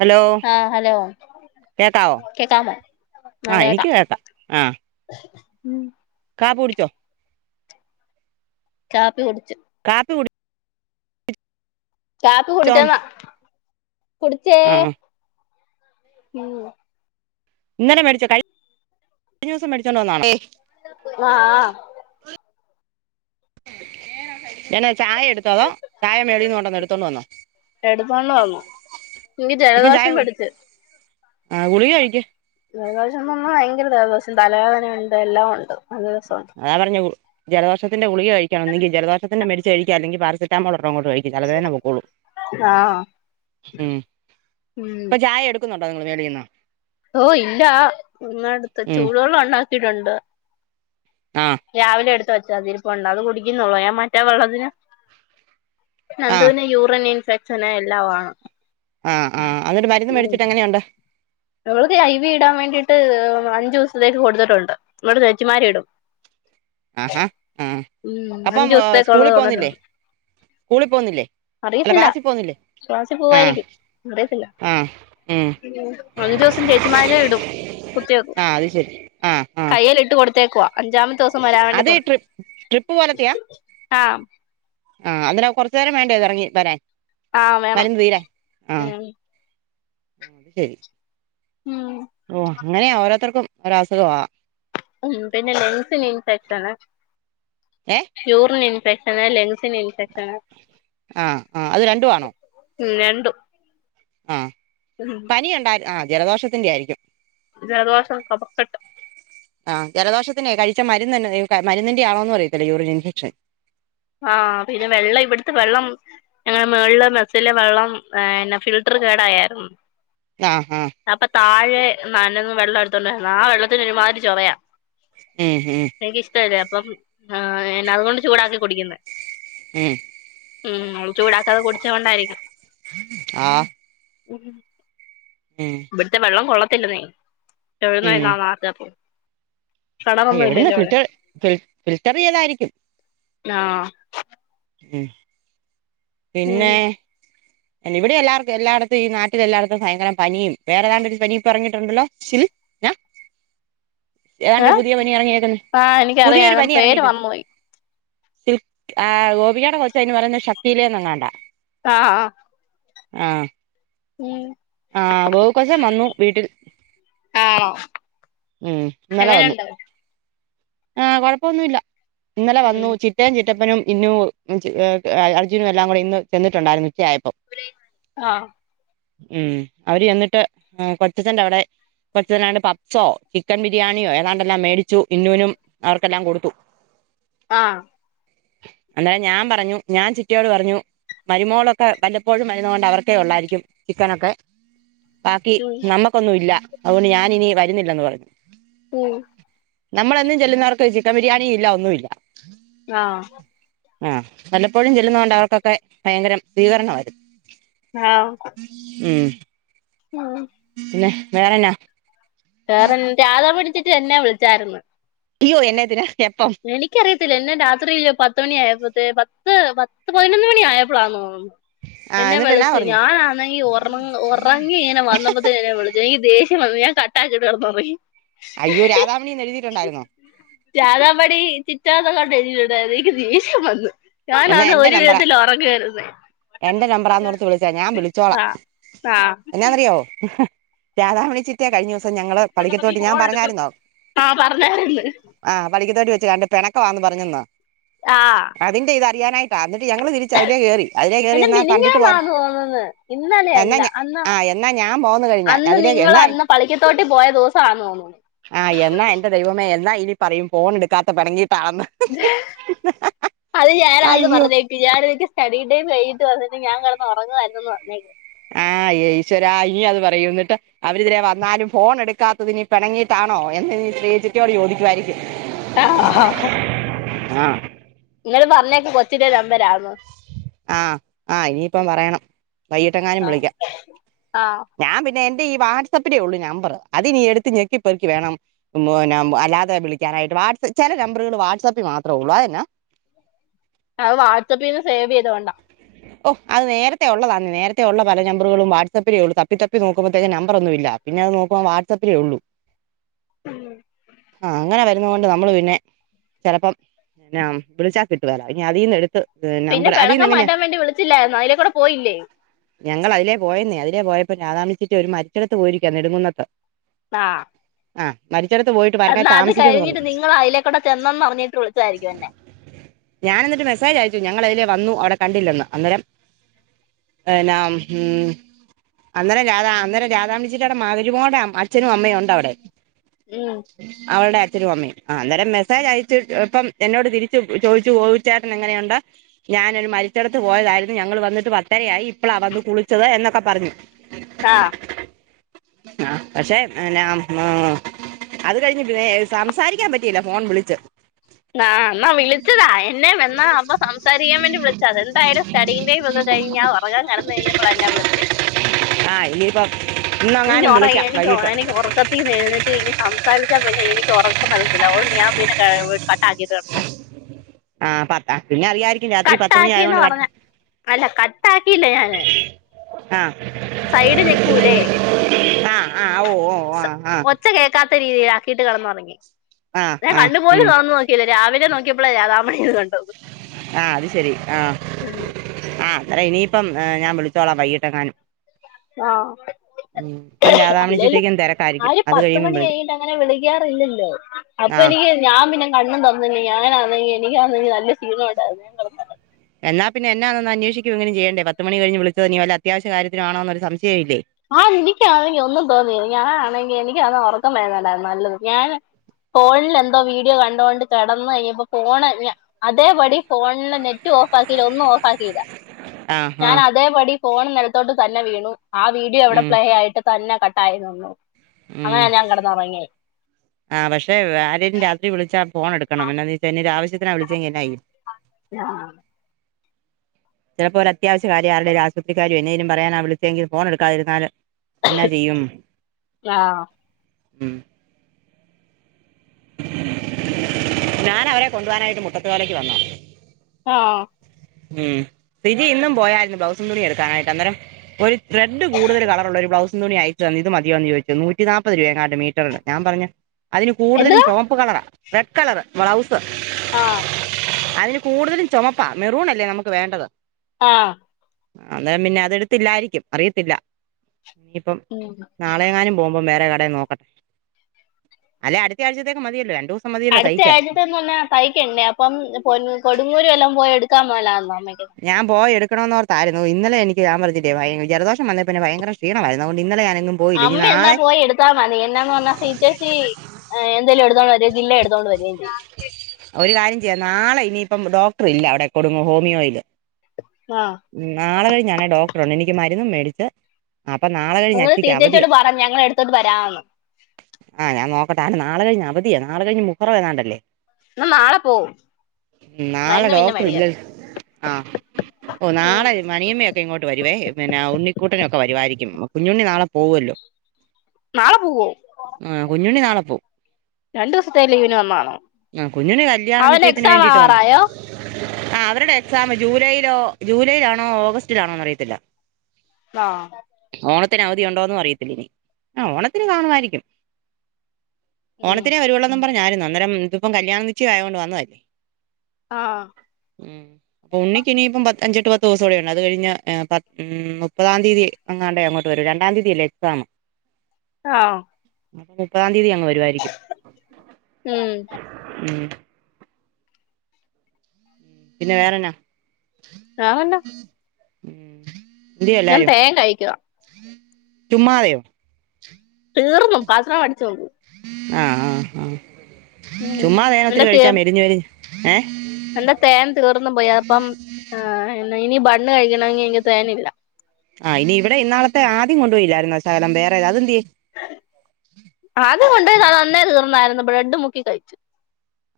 Hello ആഹ് hello കേക്കാവോ കേക്കാമോ ആ ആഹ് കേക്കാം എനിക്ക് കേക്കാ ആഹ് ഉം കാപ്പി കുടിച്ചോ കാപ്പി കുടിച്ചു കാപ്പി കുടി കാപ്പി കുടിച്ചോന്ന് കുടിച്ച് ആഹ് മം ഇന്നലെ മേടിച്ചോ കഴി കഴിഞ്ഞ ദിവസം മേടിച്ചോണ്ട് വന്നതാണോ ഏഹ് ഹുവാ ഞാന് ചായ എടുത്ത് ചായ മേളിന്ന് കൊണ്ടുന്നോ എടുത്തോണ്ട് വന്നോ എടുത്തോണ്ട് വന്നു എനിക്ക് ജലദോഷം പിടിച്ച് ആഹ് ഗുളിക കഴിക്ക് ജലദോഷന്ന് പറഞ്ഞാ ഭയങ്കര ദേലദോഷം തലവേദനയുണ്ട് എല്ലാം ഉണ്ട് നല്ല രസമൊണ്ട് അതാ പറഞ്ഞെ ഗു ജലദോഷത്തിന്റെ ഗുളിക കഴിക്കണം ഒന്നെങ്കിൽ ജദോഷത്തിന്റെ മേടിച്ച് കഴിക്ക് അല്ലെങ്കിൽ പാരസെറ്റമോൾ ഒരെണ്ണം അങ്ങോട്ട്‌ കഴിക്കണം ഈ തലവേദന പൊക്കോളും ആഹ് ഉം ഉം ഇപ്പ ചായ എടു ക്കുന്നുണ്ടോ നിങ്ങള് മേളിന്ന് ഓ ഇല്ല ഇന്നടുത്ത് ഉം ചൂടുവെള്ളം ഉണ്ടാക്കിയിട്ടുണ്ട് ആഹ് രാവിലെ എടുത്ത് വച്ചതിരിപ്പുണ്ട് അത് കുടിക്കുന്നുള്ളൂ ഞാൻ മറ്റേ വെള്ളത്തിന് ആ നന്ദൂവിന് യൂറിൻ ഇൻഫെക്ഷന് എല്ലാമാണ് ആഹ് ആഹ് അന്നിട്ട് മരുന്ന് ഉം മേടിച്ചിട്ട് എങ്ങനെയുണ്ട് അവൾക്ക് ഐ വി ഇടാൻ വേണ്ടിട്ട് അഞ്ചു ദിവസത്തേക്ക് കൊടുത്തിട്ടുണ്ട് അന്നിട്ട്‌ ചേച്ചിമാര് ഇടും ആഹ് ഹാ ആ ഉം അഞ്ചു അപ്പം ദിവസത്തേക്കുള്ളത് സ്കൂളിൽ പോന്നില്ലേ തന്നിട്ടുണ്ട് സ്കൂളിൽ പോന്നില്ലേ അറിയത്തില്ല ക്ലാസ്സിൽ പോവായിരിക്കും അറിയത്തില്ല ആ ഉം അഞ്ചു ദിവസം ചേച്ചിമാര് ഇടും കുത്തിവെയ്ക്കും ആ അത് ശരി ആ ആ കൈയെല് ഇട്ട് കൊടുത്തേക്കുവ അഞ്ചാമത്തെ ദിവസം വരാൻ വേണ്ടി അത് പറഞ്ഞ് ട്രി ട്രിപ്പ് ആഹ് ആഹ് അന്നേരം കൊറച്ചു നേരം വേണ്ടേ അത് ഇറങ്ങി വരാൻ ആഹ് വേണം മരുന്ന് തീരാൻ ആഹ് ഉം ശരി ഉം ഓ അങ്ങനെയാ ഓരോരുത്തർക്കും ഒരോ അസുഖമാ ഉം പിന്നെ ലങ്സിന്‌ ഇൻഫെക്ഷന് ഏഹ് യൂറിൻ ഇൻഫെക്ഷന് ലെങ്സിന് ഇൻഫെക്ഷന് ആ ആ അത് രണ്ടും ഉം രണ്ടു ആഹ് പനി ഉണ്ടായി ആഹ് ജലദോഷത്തിന്റെ ആയിയിരിക്കും ജലദോശം കഫക്കട്ട് ആ ജലദോഷത്തിനെ കഴിച്ച മരുന്ന് തന്നെ മരുന്നിന്റെ ആണോന്നോ അറിയത്തില്ല യൂറിൻ ഇൻഫെക്ഷൻ ആ പിന്നെ വെള്ള ഇവിട്ത്തെ വെള്ളം ഞങ്ങെളെ മേൾല് മെസ്സിലെ വെള്ളം ഏ ഫിൽട്ടർ കേട ആയായിരുന്നു ആ ഹാ അപ്പ താഴെ നനന്നും വെള്ളം എടുത്തോണ്ടായിരുന്നു ആ വെള്ളത്തിന് ഒരുമാതിരി ചൊവയാ ഏ ഹെ എനിക്ക് ഇഷ്ടല്ല അപ്പം ആ അതുകൊണ്ട് ചൂടാക്കി കുടിക്കുന്ന് ഏ ഉം ചൂടാക്കാതെ കുടിച്ചോണ്ട ആയിരിക്കും ആ ഉം ഉം ഇവട്ത്തെ വെള്ളം കൊള്ളത്തില്ലന്നേ ചൊഴ [unintelligible] ഉം ആ എവിട്ന്ന് കിട്ട് ഫിൽ ഫിൽറ്റർ ചെയ്തായിരിക്കും ആഹ് ഉം ഉം പിന്നെ അല്ല ഇവിടെ എല്ലാർക്കും എല്ലായിടത്തും ഈ നട്ടിലെല്ലായിടത്തും ഭയങ്കരം പനിം വേറെ താ ഒരു പനി ഇപ്പോ എറങ്ങിട്ടുണ്ടല്ലോ ചിൽ ന ഏതാണ്ട് ഏ ഒരു പുതിയ പനി ഇറങ്ങിയേക്കുന്നു ആ പുതിയൊരു എനിക്കറിയാം പനി പേര് ഇറങ്ങിയിട്ട് മർന്ന് പോയി ആ ഗോപികയുടെ കൊച്ച് അയ്ന് പറയുന്നത് ശക്തിയിലെന്നങ്ങാണ്ട ആ ആ ഉം ആ ഗോവു കൊച്ചം വന്നു വീട്ടി ആണോ ഉം ഇന്നല വന്നു എങ്ങനെയുണ്ട് ആ കൊഴപ്പൊന്നു ഇല്ല ഇന്നലെ ഉം വന്നു ചി ചിറ്റയും ചിറ്റപ്പനും ഇന്നുവും അ അർജുനും എല്ലാം കൂടെ ഇന്ന് ചെന്നിട്ടുണ്ടായിരുന്നു ഉച്ചയായപ്പം ആ ഉം അവര് ചെന്നിട്ട് കൊച്ചച്ചന്റെ അവടെ ഇപ്പത്തെ രണ്ട് പപ്സോ ചിക്കൻ ബിരിയാണിയോ ഏതാണ്ട്ല്ലാം മേടിച്ചു ഇന്നൂനും അവർക്കെല്ലാം കൊടുത്തു ആഹ് അന്നോരം ഞാം പറഞ്ഞു ഞാൻ ചിറ്റയോട് പറഞ്ഞു മരുമോളൊക്കെ വല്ലപ്പോഴും വരുന്നത് കൊണ്ട് അവർക്കേ ഒള്ളായിരിക്കും ചിക്കനൊക്കെ ബാക്കി ഉം നമ്മക്കൊന്നു ഇല്ല അതുകൊണ്ട് ഞാന് ഇനി വരുന്നില്ലന്ന് പറഞ്ഞു ഉം നമ്മളന്നും ചെല്ലുന്നവർക്ക് ചിക്കൻ ബിരിയാണി ഇല്ല ഒന്നുഇല്ല ആഹ് ആ വല്ലപ്പോഴും ചെല്ലുന്നത് കൊണ്ട് അവർക്കൊക്കെ ഭയങ്കരം സ്വീകരണമായിരുന്നു ആ ഉം [unintelligible] പിന്നെ വേറെന്നാ വേറെ രാധ മണി ചേച്ചി എന്നെ വിളിച്ചായിരുന്നു അയ്യോ എന്നെതിന് എപ്പം എനിക്കറിയത്തില്ല എന്നെ രാത്രില്ലോ പത്ത് മണി ആയപ്പോഴത്തെ പത്ത് പത്ത് പതിനൊന്ന് മണി ആയപ്പോളാന്നോ? ആ എന്നെ എന്നിട്ട് എന്നാ വിളിച്ചു പറഞ്ഞു ഞാനാണെങ്കി ഉറങ്ങി ഇങ്ങനെ വന്നപ്പോ വിളിച്ചു എനിക്ക് ദേഷ്യം വന്നു ഞാൻ കട്ടാക്കിട്ട് കെടന്ന് ഉറങ്ങി അയ്യോ രാധാമണിയന്ന് എഴുതിട്ടുണ്ടായിരുന്നോ രാധാമണി ചിറ്റ നങ്ങാണ്ടോ എഴുതിയിട്ടുണ്ടായിരുന്നു എനിക്ക് ദേഷ്യം വന്നു എന്നാ ഞാനാണേ എന്റെ ഒരു നമ്പറാ വിധത്തില് ഉറങ്ങാരുന്നേ എന്റെ നമ്പറാന്നോർത്ത് വിളിച്ചാ ഞാൻ വിളിച്ചോളാം ആഹ് ആഹ് എന്നാന്നറിയോ രാധാമണി ചിറ്റിയ കഴിഞ്ഞ ദിവസം ഞങ്ങൾ പളിക്കത്തോട്ട് ഞാൻ പറഞ്ഞായിരുന്നോ ആഹ് പറഞ്ഞാരുന്ന് ആ പള്ളിക്ക തോട്ടി വെച്ച് കണ്ട് പിണക്ക വാന്ന് പറഞ്ഞന്നാ ആഹ അതിന്റെ ഇത് അറിയാനായിട്ട് എന്നിട്ട് ഞങ്ങള് തിരിച്ച അതിലെ കയറി അതിലേ കയറി എൻ്റെ എന്നാ കണ്ടിട്ട് മിനിഞ്ഞാന്നാ പോരെ തോന്നന്ന് ഇന്നലെ എന്നാ അല്ല ഞാ അന്ന് ആ എന്നാ ഞാൻ പോന്നു കഴിഞ്ഞാ അന്ന് അതിലേ നിങ്ങള എന്നാ ന്ന് പളിക്കത്തോട്ടി പോയ ദോസ തോന്നൂ ആഹ് എന്നാ എന്റെ ദൈവമേ എന്നാ ഇനി പറയും ഫോൺ എടുക്കാത്ത പിണങ്ങിട്ടാന്ന് അത് ഞാനാണ് അയ്യോ പറഞ്ഞേ ഞാനാ എനിക്ക് സ്റ്റഡിടൈം കഴിയിട്ട് വന്നിട്ട് ഞാൻ കിടന്നുറങ്ങുവാര്ന്ന് പറഞ്ഞേക്ക് ആഹ് യേ യീശ്വരാ ഇനിഅത് പറയുംന്നിട്ട് അവരിതിരെ വന്നാലും ഫോൺ എടുക്കാത്തതി പിണങ്ങിട്ടാണോ എന്ന് ശ്രീയ ചിറ്റയോട് ചോദിക്കുവായിരിക്കും അ ആഹ് ആഹ് നിങ്ങൾ പറഞ്ഞേക്കെ കൊച്ചിന്റെ നമ്പരാന്ന് ആഹ ആ ഇനിയിപ്പം പറയണം വൈകിട്ടെങ്ങാനും ആ വിളിക്കാം ആഹ് ഞാൻ പിന്നെ എന്റെ ഈ വാട്സആപ്പിനേ ഉള്ളു നമ്പർ അത് നീ എടുത്ത് ഞെക്കി പേർക്കി വേണം ഉ അല്ലാതെ വിളിക്കാനായിട്ട് വാട് ചില നമ്പറുകൾ വാട്സപ്പിൽ മാത്രമേ ഉള്ളു അതെന്ന അത് വാട്സ്ആപ്പിൽ നിന്ന് സേവ് ചെയ്തോണ്ടോ ഓ അത് ഉള്ളതാന്ന് നേരത്തെുള്ള പല നമ്പറുകളും വാട്സപ്പിലേ ഉള്ളൂ തപ്പി തപ്പി നോക്കുമ്പോഴത്തേന്റെ നമ്പറ ഒന്നും ഇില്ല പിന്നെ അത് നോക്കുമ്പോൾ വാട്സപ്പിലേ ഉള്ളൂ [inaudible] ആഹ അങ്ങനെ ണ്ട് നമ്മൾ പിന്നെ ചിലപ്പം പിന്ന വിളിച്ചാൽ കിട്ടുവല്ലോ ഇനി അതിൽന്ന് എടുത്ത് പിന്നെ നമ്പർ അതിൽ നിന്ന് പിണക്കം എങ്ങനെയാ മാറ്റാൻ വേണ്ടി വിളിച്ചില്ലായിരുന്നു അതിലേ കൂടെ പോയില്ലേ ഞങ്ങൾ അതില പോയെന്നേ അതില പോയപ്പോ രാധാമണി ചിറ്റ ഒരു മരിച്ചിടത്ത് പോയിരിക്കാ നെടുങ്ങുന്നത്ത് ആഹ് ആഹ് മരിച്ചിടത്ത് പോയിട്ട് വരണേ എന്നാ അത് താമസിക്കന്ന് കഴിഞ്ഞിട്ട് പറഞ്ഞു നിങ്ങൾ അതിലെ കൂടെ ചെന്നെന്ന് അറിഞ്ഞിട്ട് വിളിച്ചതായിരിക്കും എന്നെ ഞാൻ എന്നിട്ട് മെസ്സേജ് അയച്ചു ഞങ്ങളതിലേ വന്നു അവിടെ കണ്ടില്ലന്ന് അന്നേരം എന്നാ ഉം അന്നരം രാധാ രാധാമണി ചിറ്റയുടെ അവിടെ മരുമോളുടെ അച്ഛനും അമ്മയും ഉണ്ട് അവിടെ ഉം അവളുടെ അച്ഛനും അമ്മയും അന്നേരം മെസ്സേജ് അയച്ച ഇപ്പം എന്നോട് തിരിച്ച് ചോദിച്ചു പോയി ച്ചേട്ടന് എങ്ങനെയുണ്ട് ഞാൻ ഒരു മരിച്ച ടത്ത് പോയതായിരുന്നു ഞങ്ങൾ വന്നിട്ട് പത്തരയായി ഇപ്പളാ വന്നു കുളിച്ചത് എന്നൊക്കെ പറഞ്ഞു ആഹ് ആ പക്ഷെ എന്നാ ഉം അത് കഴിഞ്ഞ് പിന്നെ സംസാരിക്കാൻ പറ്റിയില്ല ഫോൺ വിളിച്ച് ആഹ് ന്നാ എന്നാ വിളിച്ചതാ എന്നെ വാ അപ്പൊ സംസാരിക്കാൻ വേണ്ടി വിളിച്ച അതെന്തായും സ്റ്റഡിന്റെയും കഴിഞ്ഞാ ഉറങ്ങാൻ കിടന്ന കഴിഞ്ഞപ്പോൾ എന്നെ വിളിച്ചത് ആഹ് ഇനിപ്പം എനിക്ക് ഉറ എനിക്ക എനക്ക് ഉറക്ക ത്തിന്ന് എഴുന്നേറ്റ്ഇനി സംസാരിച്ചൽ പിന്നെ എനിക്ക് ഉറക്കം വരത്തില്ല അതുകണ്ട് ഞാൻ പിന്നെ കട്ടാക്കിട്ട് കിടന്നു ആഹ് പത്ത പിന്നെ അറിയാരിക്കും രാത്രി പത്തുമണി ആയത് കട്ടാക്കിന്ന് കൊണ്ട് കിട പറഞ്ഞ അല്ല കട്ട് ആക്കില്ല ഞാന് ആഹ് സൈഡ് ഞക്കൂല്ലേ ആഹ് ആഹ് ഓ ഓ ആഹ് ആഹ് ാത്ത രീതിയില ആക്കിട്ട് കിടന്നു തുങ്ങി ആ ഞാ ആ കണ്ടുപോലും കറന്നു നോക്കില്ലോ രാവിലെ നോക്കിയപ്പോളേ ആഹ് അത് ശരി ആഹ് ആഹ് അല്ല ഇനിയിപ്പം ഞാൻ വിളിച്ചോളാം വൈകിട്ടെങ്ങാനും ആഹ് ഉം ഇപ്പം അല്ലേലും രാധാമണിച്ചിറ്റക്കും തിരക്കായിരിക്കും ആര് അത് കഴിയുമ്പം പത്തുമണി വിളിക്കും കഴഞ്ഞിട്ട് അങ്ങനെ വിളിക്കാറില്ലല്ലോ അപ്പൊ ആഹ് എനിക്ക് ഞാൻ പിന്നെ കണ്ും തന്നില്ല ഞാനാണെങ്കിൽ എനിക്കാന്നെങ്കിൽ നല്ല ക്ഷീണം ഉണ്ടായിരുന്നു എന്നാ പിന്ന എന്നാ ഒന്ന് അന്വേഷിക്ക ഇങ്ങന ചെയ്യണ്ടേ പത്ത് മണി കഴിഞ് വിളിച്ചത്നി വല്ല അത്യാശ്യ കാര്യനാണോന്ന ഒരു സംശയംഇല്ലേ ആഹ് എനിക്കാണെങ്കിൽ ഒന്നും തോന്നിയത് ഞാാനാണെങ്കിൽ എനക്ക് അന്ന ഉറക്കം വരുന്നുണ്ടായിരുന്നു നല്ലത് ഞാാന് ഫോണിൽ എന്തോ വീഡിയോ കണ്ടൊണ്ട് കിടന്ന് കഴിഞ്ഞപ്പോ ഫോൺ അതേപടി ഫോണില് നെറ്റ് ഓഫ് ആക്കില്ല ഒന്നും ഓഫ് ആാക്കില്ല ആഹ് ഞാൻ ആഹ് അതേപടി ഫോൺ നേടുത്തോട്ട് തന്നെ വീണു ആ വീഡിയോ എവിടെ ഉം പ്ലേ ആയിട്ട് തന്നെ കട്ടായി നിന്നു അങ്ങനെ ഞാൻ കിടന്നിറങ്ങി ആ പക്ഷേ ആരേലും രാത്രി വിളിച്ചാ ഫോ എടുക്കണം എന്നാന്ന് വെച്ചാൽ ഒരു ആവശ്യത്തിനെ വിളിച്ചെങ്കിന ന്നായ്യും ആഹ് ചിലപ്പോര് അത്യാവഷ്യ ആരുടെ ഒരു ആശുപത്രി കാര്യം എന്തേിലും പറയാൻ വിളിച്ചെങ്കില ഫോന് എടുക്കാതിരുന്നല് എന്നാ ചെയ്യും ഉം ഞൻ അവരെ കൊണ്ട പോനായിട്ട് മുട്ടത്ത പോലേക്ക് വന്നോ ആഹ് ഉം സിജി ഇന്നും പോയരുന്നു ബ്ലൗസന്നുംടി എടുക്കാനായിട്ട് അന്നേരം ഒരു റെഡ് കൂടുതൽ കളറുള്ള ഒരു ബ്ലൗസ് അയ ഇത് മതിയാന്ന് ചോയ്ച്ച് നൂറ്റി നാല്ത് രൂപണ്ട് മീറ്ററന് ഞാൻ പറഞ്ഞ അതി കൂടുതലും എന്തുവാ pump colour red colour blouse ആഹ് അതിന് കൂടുതലും ചുമപ്പാ മെറൂൺ അല്ലേ നമുക്ക് വേണ്ടത് ആഹ് അന്നേരം പിന്നെ അത്െടുത്തില്ലായിരിക്കും അറിയത്തില്ല ഇനിയിപ്പം ഉം നാളെങ്ങാനും പോകുമ്പം വേറെ കടയിൽ നോക്കട്ടെ അല്ലെ അട്ത്തയാഴ്ചത്തേക്ക് മതിയല്ലോ രണ്ടു ദിവസം മതിയല്ലോ അടുത്ത തയ്ക്കാൻ കഴിഞ്ഞത്തെന്നന്ന് പറഞ്ഞാ തയ്ക്കണ്ടേ അപ്പം പൊ കൊടുങ്ങൂരു എല്ലാം പോയി എടുക്കാൻ പോലാന്നോ അമ്മയ്ക്ക് ഞാൻ പോയ എടുക്കണന്ന് ഓർത്തായിരുന്നു ഇന്നല എനിക്ക് ഞാൻ പറഞ്ഞല്ലേ ജലദോഷം വന്നൽന്നെ ഭയര ക്ഷീണമായിരുന്നുതൊണ്ട് ഇന്നലെ ഞാനെങും അമ്മ എന്നാ പോയി എടു [unintelligible] എന്നാന്ന് പറഞാൽ ചേച്ചേച്ചി എന്തേലും എടുത്തോണ്ട് വരോ ജില്ല എടുത്തോണ്ട് വരകയും ചെയ്യും ഒരു കാര്യം ചെയ്യാാം നാളെ ഇനിയിപ്പം ഡോക്ടർ ഇല്ല അവിടെ കൊടുങ്ങും ഹോമിയോയില് ആഹ് ഉം നാളെ കഴിഞാനേൽ ഡോക്ടറുണ്ട് എനിക്ക് മരുന്നുന്ന് മേടിച്ചത് അപ്പൊ നാളെ അങ്ങനെ കഴിഞ്ഞച്ചിക്ക അവധിയ സീറ്റേച്ചിയോട് പറഞ്ഞു ഞങ്ങൾ എടുത്തോണ്ട് വരാമെന്ന് ആഹ് ഞാൻ നൊക്കട്ടെ ആഹ് നാളെ കയിഞ്ഞ് അവധിയ നാളെ കഴിഞ് മുഹറ അങ്ങണ്ടല്ലേ ഞാൻ നാളെ പോവും നാളെ മരുന്ന് പിന്നെ ഡോക്ടർ ഇല്ല മേടിക്കാം ആഹ് ഓ ഉം നാളെ മണിയമ്മയൊക്കെ ഇങ്ങോട്ട് വരുവേ പിന്നെ ഉണ്ണിക്കൂട്ടനൊക്കെ വരുവായിരിക്കും കുഞ്ഞുണ്ണി നാളെ പോവൊല്ലോ നാളെ പോവും ആഹ് കുഞ്ഞുണ്ണി നാളെ പോവും രണ്ടുസത്തെ ലീവിന് വന്നാണോ ആഹ് കുഞ്ഞുണ്ണി കല്യാണ അവന് നിശ്യത്തിന് എക്സാം വേണ്ടിയിട്ട് വന്ന് ആവാറായോ ആഹ് അവരുടെ എക്സാം ജൂലൈയിലോ ജൂലൈയിലാണോ ഓഗസ്റ്റിലാണോന്ന് അറിയത്തില്ല ആഹ് ഓണത്തിന് അവധി ഉണ്ടോന്ന് അറിയത്തില്ലിനി ആ ഓണത്തിന് കാണുമായിരിക്കും ഉം. ഓണത്തിനെ വരുയുള്ളുന്നുപറഞ്ഞാരുന്നു അന്നേരം ഇതിപ്പം കല്യാണനിച്ചായായോണ്ട് വന്നതല്ലേ ആഹ് ഉം അപ്പൊ ഉണ്ണിക്കിനിയിപ്പം പത്ത് അഞ്ചെട്ട്പത്തുസം കൂടിഉണ്ട് അത്കഴിഞ്ഞാ ഏഹ് ഉം മുപ്പതാതീയ്യതി ങ്ങാണ്ടെ അങ്ങോട്ട് വരൂ രണ്ടാതീതില്ലേ എക്സാമ് ആഹ് മുപ്പതാതീ അങ്ങ് വരുവായിരിക്കും ഉം ഉം പിന്നെ വേറെന്നാ വേറെന്നാ ഞാൻ എന്തെയ്ല്ലാരും തേൻ കഴിക്കും ചുമ്മാതയോ തീർന്നു പാത്ര വടിച്ചോണ്ട് ആഹ് ആഹ് ആഹ് ഉം ചുമ്മാ എന്റെ തേനൊത്തിരി തേ കഴിച്ചാ മെലിഞ്ഞ് മെരിഞ്ഞ് ഏഹ് എന്റെ തേൻ തീർന്നു പോയി അപ്പം ഇനി ബണ്ണ് കഴിക്കണങ്കിൽ എനി തേനില്ല ആഹ് ഇനി ഇവിടെ ഇന്നാളത്തെ ആദ്യകൊണ്ടുയില്ലായിര്ന്നോ ശകലം വറെത് അതന്ത്യേ ആദ്യംകൊണ്ടയത് അന്നേ തീർന്നായിരുന്നു ബ്രെഡ് മുക്കി കഴിച്ചു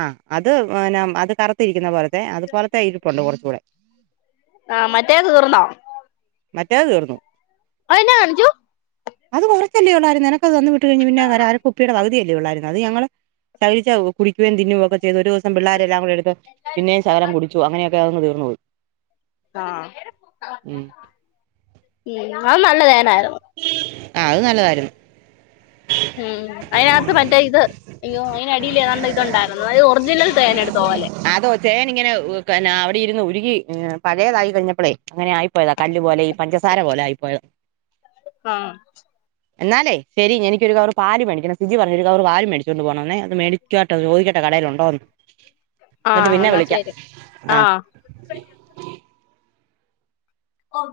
ആഹ് അത് ന്നാ അത് കറത്തിരിക്കുന്ന പോലത്തെ അതപോലത്തെ ഇരിപ്പുണ്ട് കൊറച്ചൂടെ ആഹ് മറ്റേതീർന്നോ മറ്റെതീർന്നു അയ്ന്നാഞ്ചു അത് കൊറച്ചല്ലേള്ളായിരുന്നു നിനക്ക്ത് തന്നവിട്ട് കയിഞ്ഞ പിന്നെ ഒരആര കുപ്പിയുടെ പകുതിയല്ലേ ഉള്ളായിരുന്നു അത് ഞങ്ങള് കഴ്ച്ച കുടിക്കേയും തിന്നോയൊക്കെ ചെയ്തു ഒരിസം പിള്ളേരെ എല്ലാം കൂടെടുത്ത് പിന്നെയും ശകലം കുടിച്ചു അങ്ങനെയൊക്കെതങ്ങ് തീർന്നപോയ് ആഹ് ഉം അഹ് നല്ലതേനായിരുന്നു ആ അഹ് നല്ലതാര്ന്ന് ഉം അയിനാത്ത് മറ്റേ ഇത് അയ്യോ അയിനടിയില് നല്ലഇതുണ്ടായിരു അത് ഒറിജിനൽ തേനെടുത്ത പൊലെ അതോ ചേനിങ്ങന ഓ ന്നാ അവിടെ ഇരുന്ന് ഉരുകി പഴയതായി കഴിഞ്ഞപ്പളെ അങ്ങനെ ആയി പോയതാ കല്ലു പോലെ ഈ പഞ്ചസാര പോലെ ആയിപ്പോയതാ ആഹ് എന്നാലേ ശെരി എനിക്കൊരുകവറ് പല് മേടികണം സൂചി പറഞ്ഞ് ഒരു കവർ പല് മേടിച്ചോണ്ട് പോണന്ന അത് മേടിക്കോട്ട ചോദിക്കട്ടെ കടേലുണ്ടോന്ന് ന്നിട്ട് ആഹ് പിന്നെ എന്നാ വിളിക്കാ ശരി ആ ആഹ് ഓഹ്